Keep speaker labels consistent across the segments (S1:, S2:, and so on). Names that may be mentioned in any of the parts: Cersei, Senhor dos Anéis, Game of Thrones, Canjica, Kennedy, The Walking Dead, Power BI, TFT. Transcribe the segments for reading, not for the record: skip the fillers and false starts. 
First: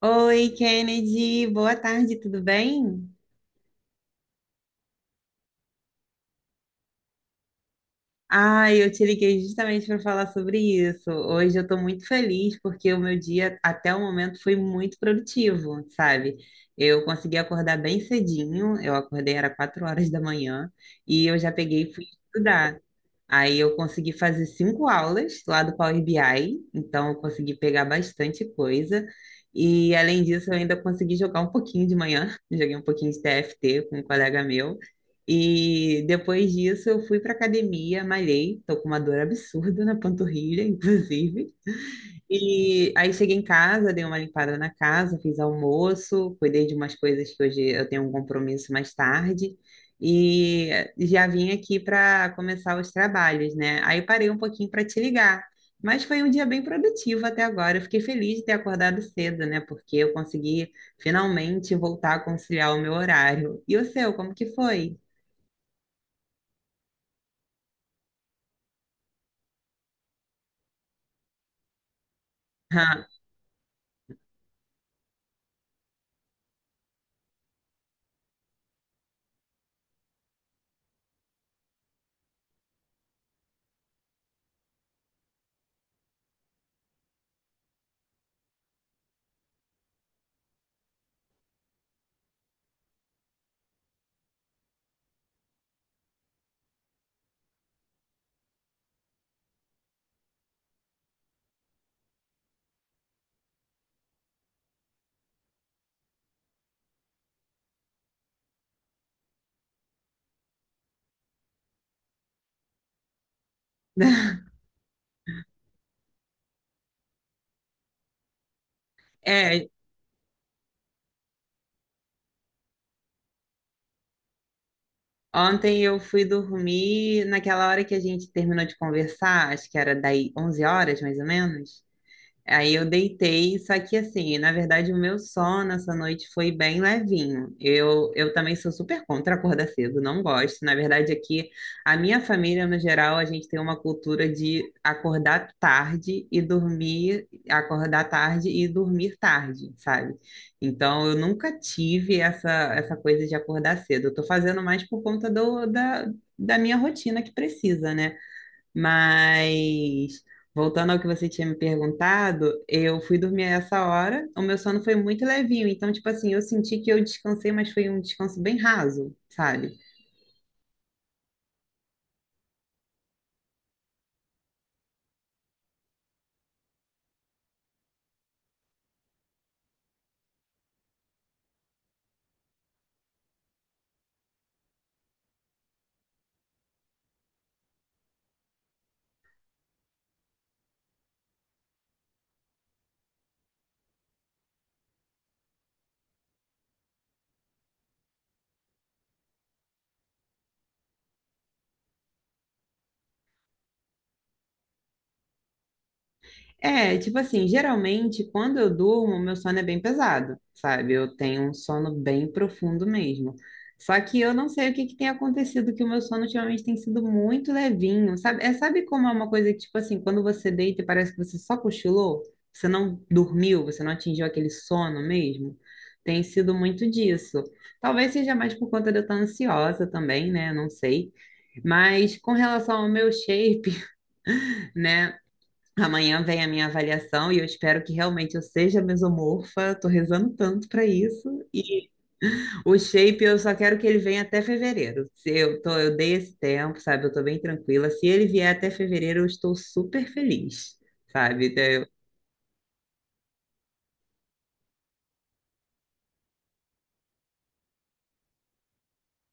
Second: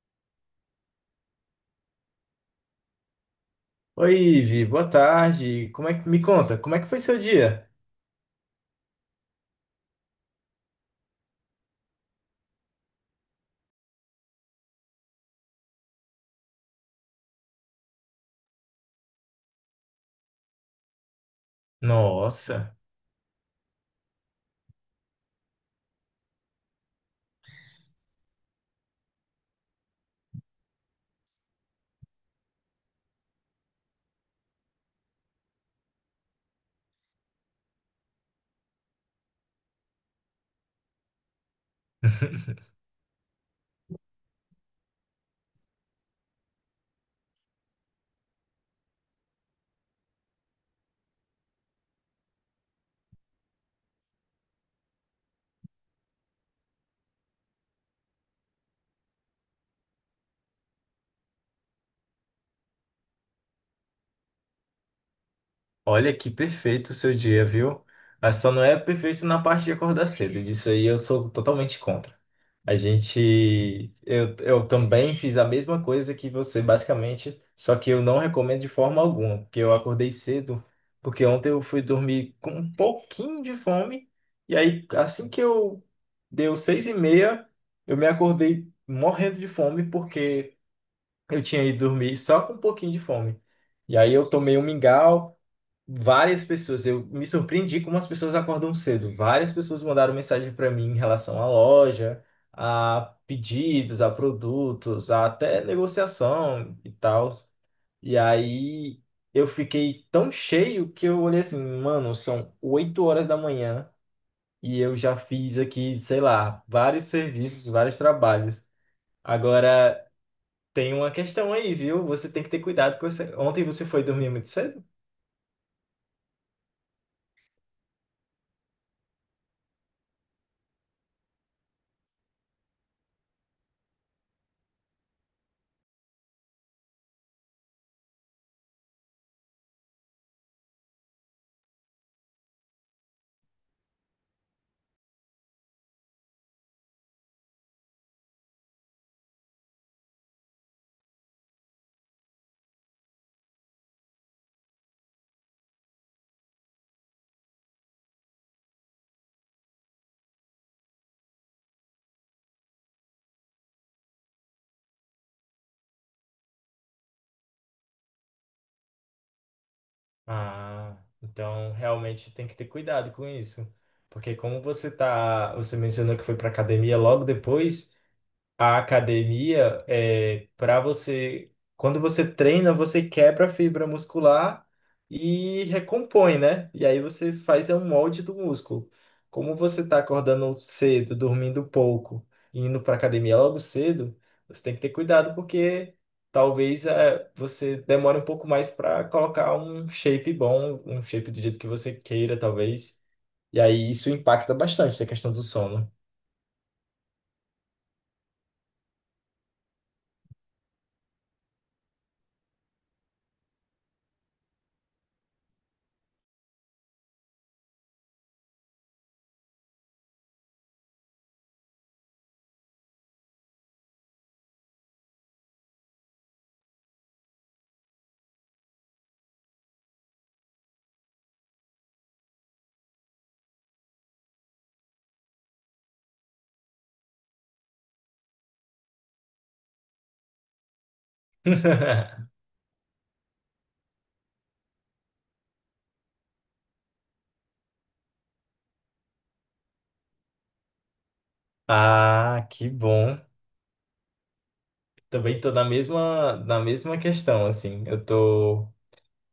S1: Oi, Kennedy, boa tarde, tudo bem?
S2: Oi, Ivi, boa tarde. Como é que me conta? Como é que foi seu dia?
S1: Ai, eu te liguei justamente para falar sobre isso. Hoje eu estou muito feliz porque o meu dia até o momento foi muito produtivo, sabe? Eu consegui acordar bem cedinho, eu acordei era 4 horas da manhã e eu já peguei e fui
S2: Nossa.
S1: estudar. Aí eu consegui fazer 5 aulas lá do Power BI, então eu consegui pegar bastante coisa. E além disso, eu ainda consegui jogar um pouquinho de manhã, joguei um pouquinho de TFT com um colega meu. E depois disso, eu fui para academia, malhei, tô com uma dor absurda na panturrilha, inclusive. E aí cheguei em casa, dei uma limpada na casa, fiz almoço, cuidei de umas coisas que hoje eu tenho um compromisso mais tarde e já vim aqui para começar os trabalhos, né? Aí parei um pouquinho para te ligar, mas foi um dia bem produtivo até agora. Eu fiquei feliz de ter acordado cedo, né? Porque eu consegui finalmente voltar a conciliar o meu horário. E o seu, como que foi?
S2: Olha que perfeito o seu dia, viu? Mas só não é perfeito na parte de acordar cedo. Disso aí eu sou totalmente contra. A gente. Eu também fiz a mesma coisa que você, basicamente. Só que eu não recomendo de forma alguma. Porque eu acordei cedo. Porque ontem eu fui dormir com um pouquinho de fome. E aí, assim que eu deu 6h30, eu me acordei morrendo de fome. Porque eu tinha ido dormir só com um pouquinho de fome. E aí eu tomei um mingau. Várias pessoas, eu me surpreendi como as pessoas acordam cedo. Várias pessoas mandaram mensagem para mim em relação à loja, a pedidos, a produtos, a até negociação e tal. E aí eu fiquei tão cheio que eu olhei assim, mano, são 8h da manhã e eu já fiz aqui, sei lá, vários serviços, vários trabalhos.
S1: É.
S2: Agora tem uma questão aí, viu? Você tem que ter cuidado com você. Ontem você foi dormir muito cedo?
S1: Ontem eu fui dormir naquela hora que a gente terminou de conversar, acho que era daí 11 horas, mais ou menos. Aí eu deitei, só que assim, na verdade, o meu sono essa noite foi bem levinho. Eu também sou super contra acordar cedo, não gosto. Na verdade, aqui, a minha família, no geral, a gente tem uma cultura de acordar tarde e dormir, acordar tarde e dormir tarde, sabe? Então, eu nunca tive essa, essa coisa de acordar cedo. Eu tô fazendo mais por conta da minha rotina que precisa, né? Mas voltando ao que você tinha me perguntado, eu fui dormir a essa hora, o meu sono foi muito levinho, então tipo assim, eu senti que eu descansei, mas foi um descanso bem raso, sabe?
S2: Ah, então realmente tem que ter cuidado com isso. Porque como você tá, você mencionou que foi para academia logo depois, a academia é para você, quando você treina, você quebra a fibra muscular e recompõe, né? E aí você faz é um molde do músculo. Como você está acordando cedo, dormindo pouco, e indo para academia logo cedo, você tem que ter cuidado porque talvez você demore um pouco mais para colocar um shape bom, um shape do jeito que você queira, talvez. E aí isso impacta bastante na questão do sono.
S1: É, tipo assim, geralmente quando eu durmo, meu sono é bem pesado, sabe? Eu tenho um sono bem profundo mesmo. Só que eu não sei o que que tem acontecido, que o meu sono ultimamente tem sido muito levinho, sabe? É, sabe como é uma coisa que, tipo assim, quando você deita e parece que você só cochilou, você não dormiu, você não atingiu aquele sono mesmo? Tem sido muito disso. Talvez seja mais por conta de eu estar ansiosa também, né? Não sei. Mas com relação ao meu shape, né? Amanhã vem a minha avaliação e eu espero que realmente eu seja mesomorfa. Tô rezando tanto para isso. E o shape eu só quero que ele venha até fevereiro. Se eu tô, eu dei esse tempo, sabe? Eu tô bem tranquila. Se ele vier até fevereiro, eu estou super feliz, sabe? Então, eu-
S2: Ah, que bom. Também tô na mesma questão, assim. Eu tô,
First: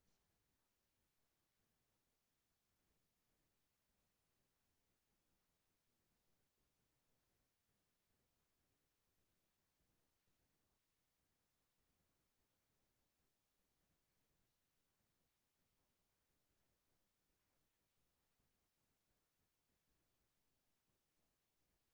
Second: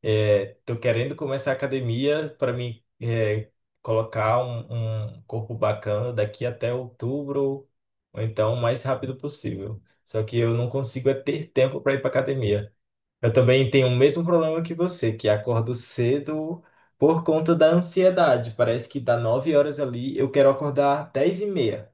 S2: é, tô querendo começar a academia para me colocar um corpo bacana daqui até outubro, ou então o mais rápido possível. Só que eu não consigo é ter tempo para ir para academia. Eu também tenho o mesmo problema que você, que acordo cedo por conta da ansiedade. Parece que dá 9h ali, eu quero acordar 10h30.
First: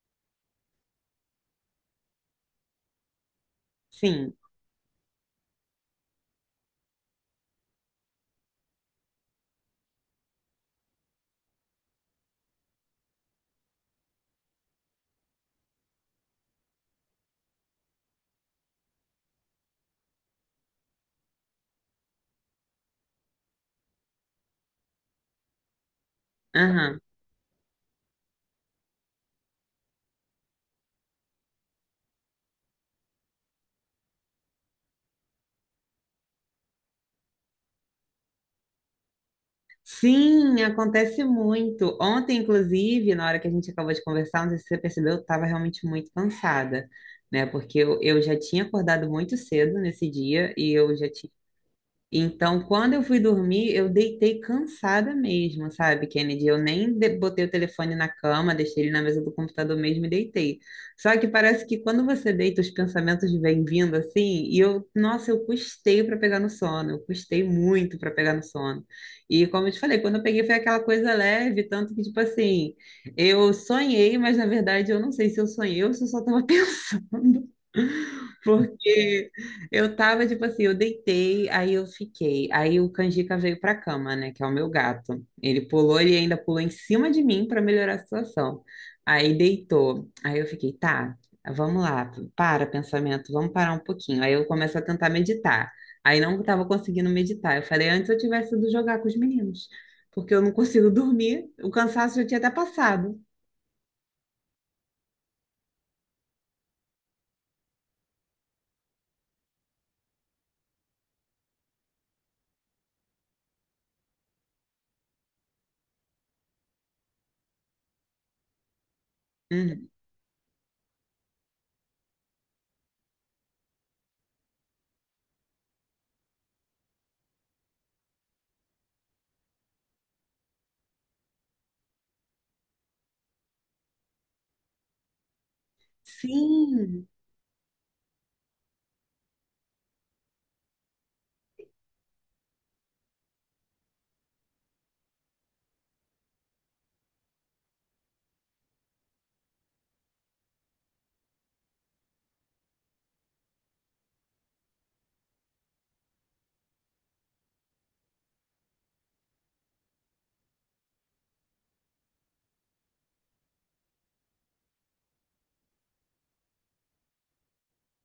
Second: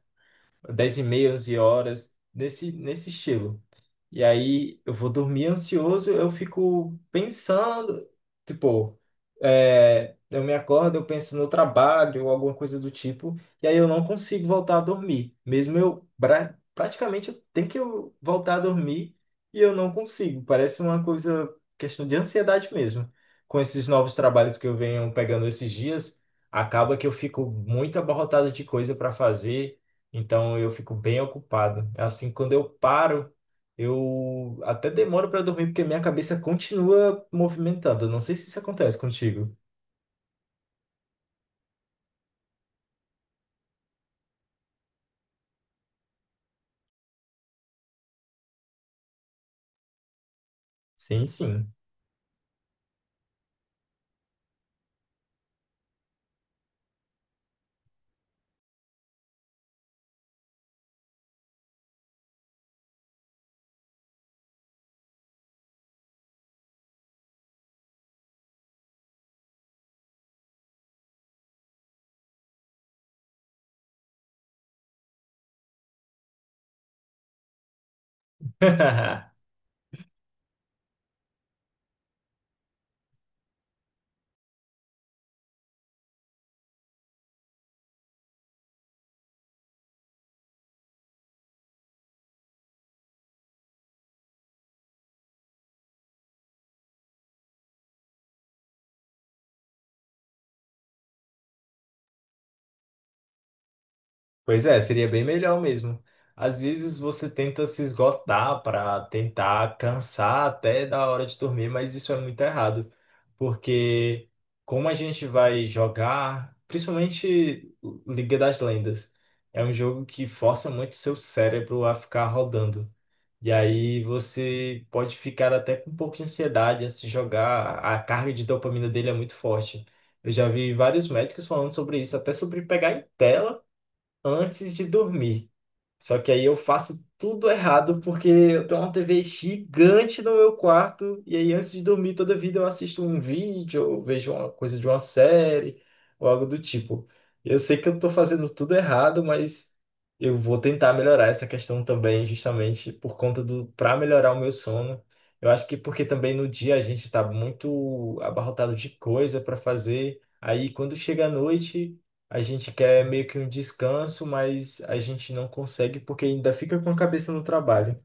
S2: Dez e meia, 11h, nesse estilo. E
S1: Sim.
S2: aí eu vou dormir ansioso, eu fico pensando, tipo, eu me acordo, eu penso no trabalho ou alguma coisa do tipo, e aí eu não consigo voltar a dormir. Mesmo eu praticamente eu tenho que eu voltar a dormir e eu não consigo. Parece uma coisa, questão de ansiedade mesmo. Com esses novos trabalhos que eu venho pegando esses dias, acaba
S1: Aham.
S2: que eu fico muito abarrotado de coisa para fazer, então eu fico bem ocupado. É. Assim, quando eu paro eu até demoro para dormir porque minha cabeça continua movimentada. Eu não sei se isso acontece contigo.
S1: Sim, acontece muito. Ontem, inclusive, na hora que a gente acabou de conversar, não sei se você percebeu, eu estava realmente muito cansada, né? Porque eu já tinha acordado muito cedo nesse dia e eu já.
S2: Sim, sim.
S1: Então, quando eu fui dormir, eu deitei cansada mesmo, sabe, Kennedy? Eu nem botei o telefone na cama, deixei ele na mesa do computador mesmo e deitei. Só que parece que quando você deita, os pensamentos vêm vindo assim, e eu, nossa, eu custei para pegar no sono, eu custei muito para pegar no sono. E como eu te falei, quando eu peguei foi aquela coisa leve, tanto que, tipo assim, eu sonhei, mas na verdade eu não sei se eu sonhei ou se eu só estava pensando. Porque eu tava, tipo assim, eu deitei, aí eu fiquei. Aí o Canjica veio pra cama, né? Que é o meu gato. Ele pulou, ele ainda pulou em cima de mim para melhorar a situação. Aí deitou. Aí eu fiquei, tá, vamos lá, para pensamento, vamos parar um pouquinho. Aí eu começo a tentar meditar. Aí não tava conseguindo meditar. Eu falei, antes eu tivesse ido jogar com os meninos, porque eu não consigo dormir. O cansaço já tinha até passado.
S2: Pois é, seria bem melhor mesmo. Às vezes você tenta se esgotar para tentar cansar até da hora de dormir, mas isso é muito errado, porque como a gente vai jogar, principalmente Liga das Lendas, é um
S1: Uhum.
S2: jogo que força muito seu cérebro a ficar rodando. E aí você pode ficar até com um pouco de ansiedade antes de jogar. A carga de dopamina dele é muito forte. Eu já vi vários médicos falando sobre isso, até sobre pegar em tela antes de dormir. Só que aí eu faço
S1: Sim,
S2: tudo errado porque eu tenho uma TV gigante no meu quarto e aí antes de dormir toda vida eu assisto um vídeo ou vejo uma coisa de uma série ou algo do tipo. Eu sei que eu tô fazendo tudo errado, mas eu vou tentar melhorar essa questão também, justamente por conta do para melhorar o meu sono. Eu acho que porque também no dia a gente está muito abarrotado de coisa para fazer. Aí quando chega à noite a gente quer meio que um descanso, mas a gente não consegue porque ainda fica com a cabeça no trabalho.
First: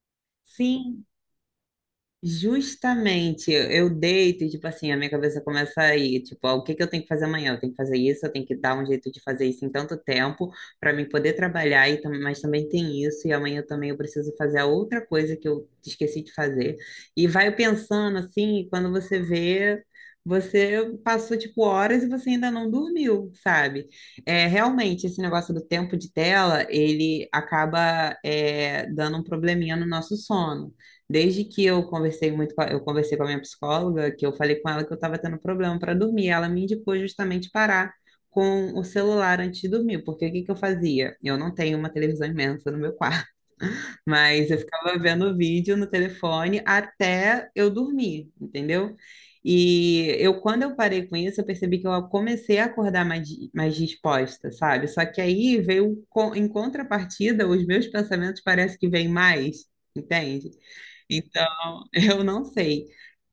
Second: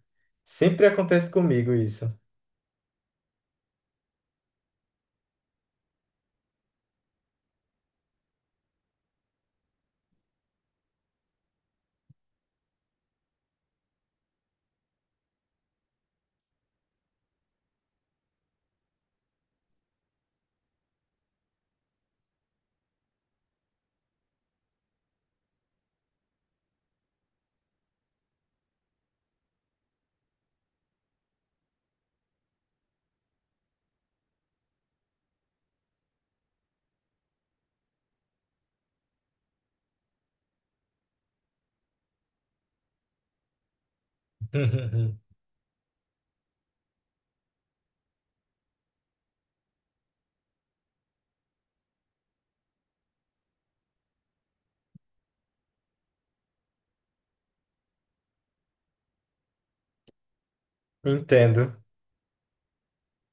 S2: Sempre
S1: sim.
S2: acontece comigo isso.
S1: Justamente, eu deito e, tipo assim, a minha cabeça começa a ir, tipo, ah, o que que eu tenho que fazer amanhã? Eu tenho que fazer isso, eu tenho que dar um jeito de fazer isso em tanto tempo para mim poder trabalhar, e, mas também tem isso, e amanhã também eu preciso fazer a outra coisa que eu esqueci de fazer. E vai pensando assim, e quando você vê, você passou, tipo, horas e você ainda não dormiu, sabe? É, realmente, esse negócio do tempo de tela, ele acaba, é, dando um probleminha no nosso sono. Desde que eu conversei muito com a, eu conversei com a minha psicóloga, que eu falei com ela que eu estava tendo problema para dormir, ela me indicou justamente parar com o celular antes de dormir, porque o que que eu fazia? Eu não tenho uma televisão imensa no meu quarto, mas eu ficava vendo vídeo no telefone até eu dormir, entendeu? E eu, quando eu parei com isso, eu percebi que eu comecei a acordar mais, mais disposta, sabe? Só que aí veio, em contrapartida, os meus pensamentos parece que vêm mais, entende? Então,
S2: Entendo.
S1: eu não sei.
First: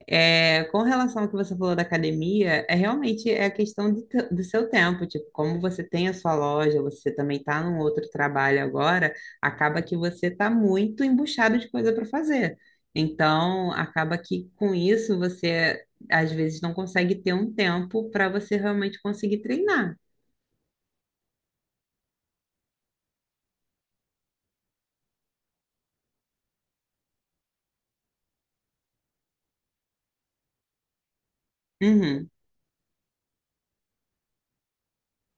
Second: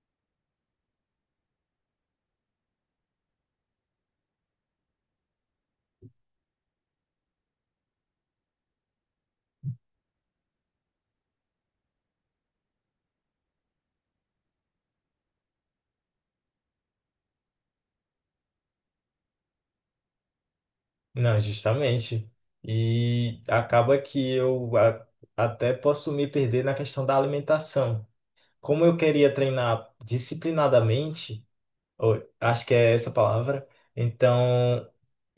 S1: É, com relação ao que você falou da academia, é realmente é a questão do, do seu tempo. Tipo, como você tem a sua loja, você também está num outro trabalho agora, acaba que você está muito embuchado de coisa para fazer. Então, acaba que com isso você às vezes não consegue ter um tempo para você realmente conseguir treinar.
S2: Não, justamente. E acaba que eu até posso me perder na questão da alimentação. Como eu queria treinar disciplinadamente, ou,
S1: Uhum.
S2: acho que é essa a palavra, então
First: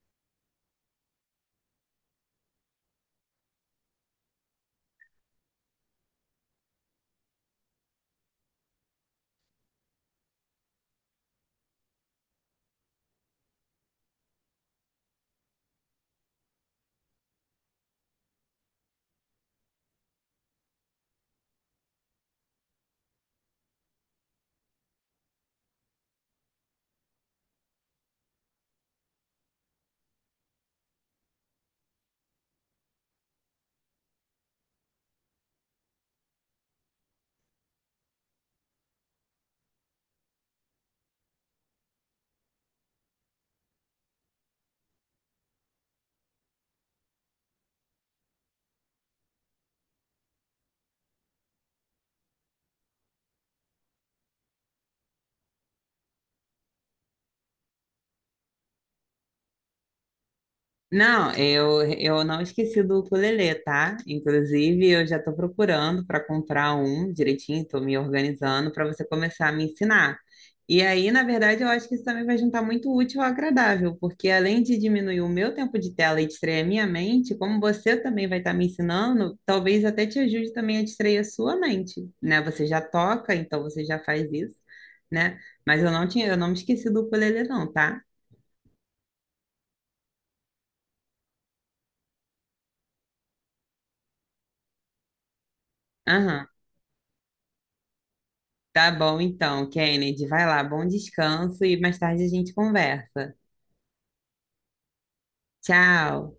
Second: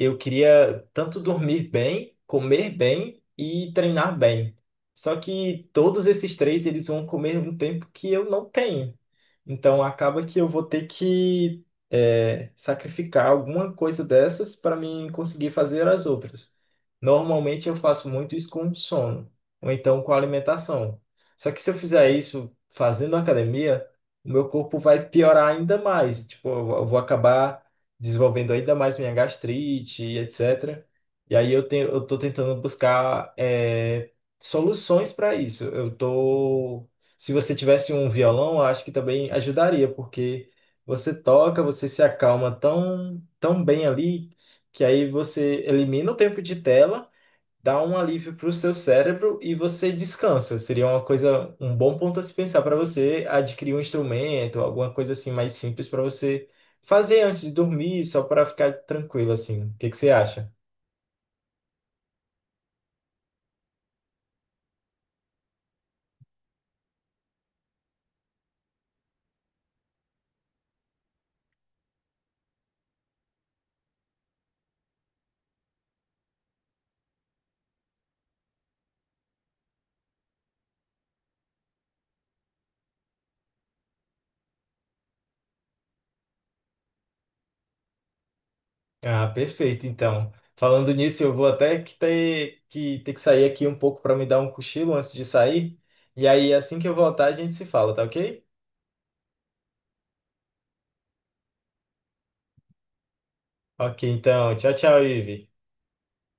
S2: eu queria tanto dormir bem, comer bem e treinar bem. Só que todos esses três eles vão comer um tempo que eu não tenho. Então acaba que eu vou ter que sacrificar alguma coisa dessas para mim conseguir fazer as outras. Normalmente eu faço muito isso com sono ou então com alimentação. Só que se eu fizer isso fazendo academia, o meu corpo vai piorar ainda mais. Tipo, eu vou acabar desenvolvendo ainda mais minha gastrite, e etc. E aí eu tenho, eu tô tentando buscar soluções para isso. Se você tivesse um violão, eu acho que também ajudaria, porque você toca, você se acalma tão, tão bem ali, que aí você elimina o tempo de tela dá um alívio para o seu cérebro e você descansa. Seria uma coisa, um bom ponto a se pensar para você adquirir um instrumento, alguma coisa assim mais simples para você fazer antes de dormir, só para ficar tranquilo assim. O que que você acha?
S1: Não, eu não esqueci do ukulele, tá? Inclusive, eu já tô procurando para comprar um direitinho, tô me organizando para você começar a me ensinar. E aí, na verdade, eu acho que isso também vai juntar muito útil ao agradável, porque além de diminuir o meu tempo de tela e distrair a minha mente, como você também vai estar me ensinando, talvez até te ajude também a distrair a sua mente, né? Você já toca, então você já faz isso, né? Mas eu não tinha, eu não me esqueci do ukulele, não, tá?
S2: Ah, perfeito. Então, falando nisso, eu vou até que ter que sair aqui um pouco para me dar um cochilo antes de sair. E
S1: Aham.
S2: aí, assim que eu voltar, a gente se fala, tá ok?
S1: Tá bom então, Kennedy. Vai lá, bom descanso e mais tarde a gente conversa.
S2: Ok, então, tchau, tchau, Ivi.
S1: Tchau.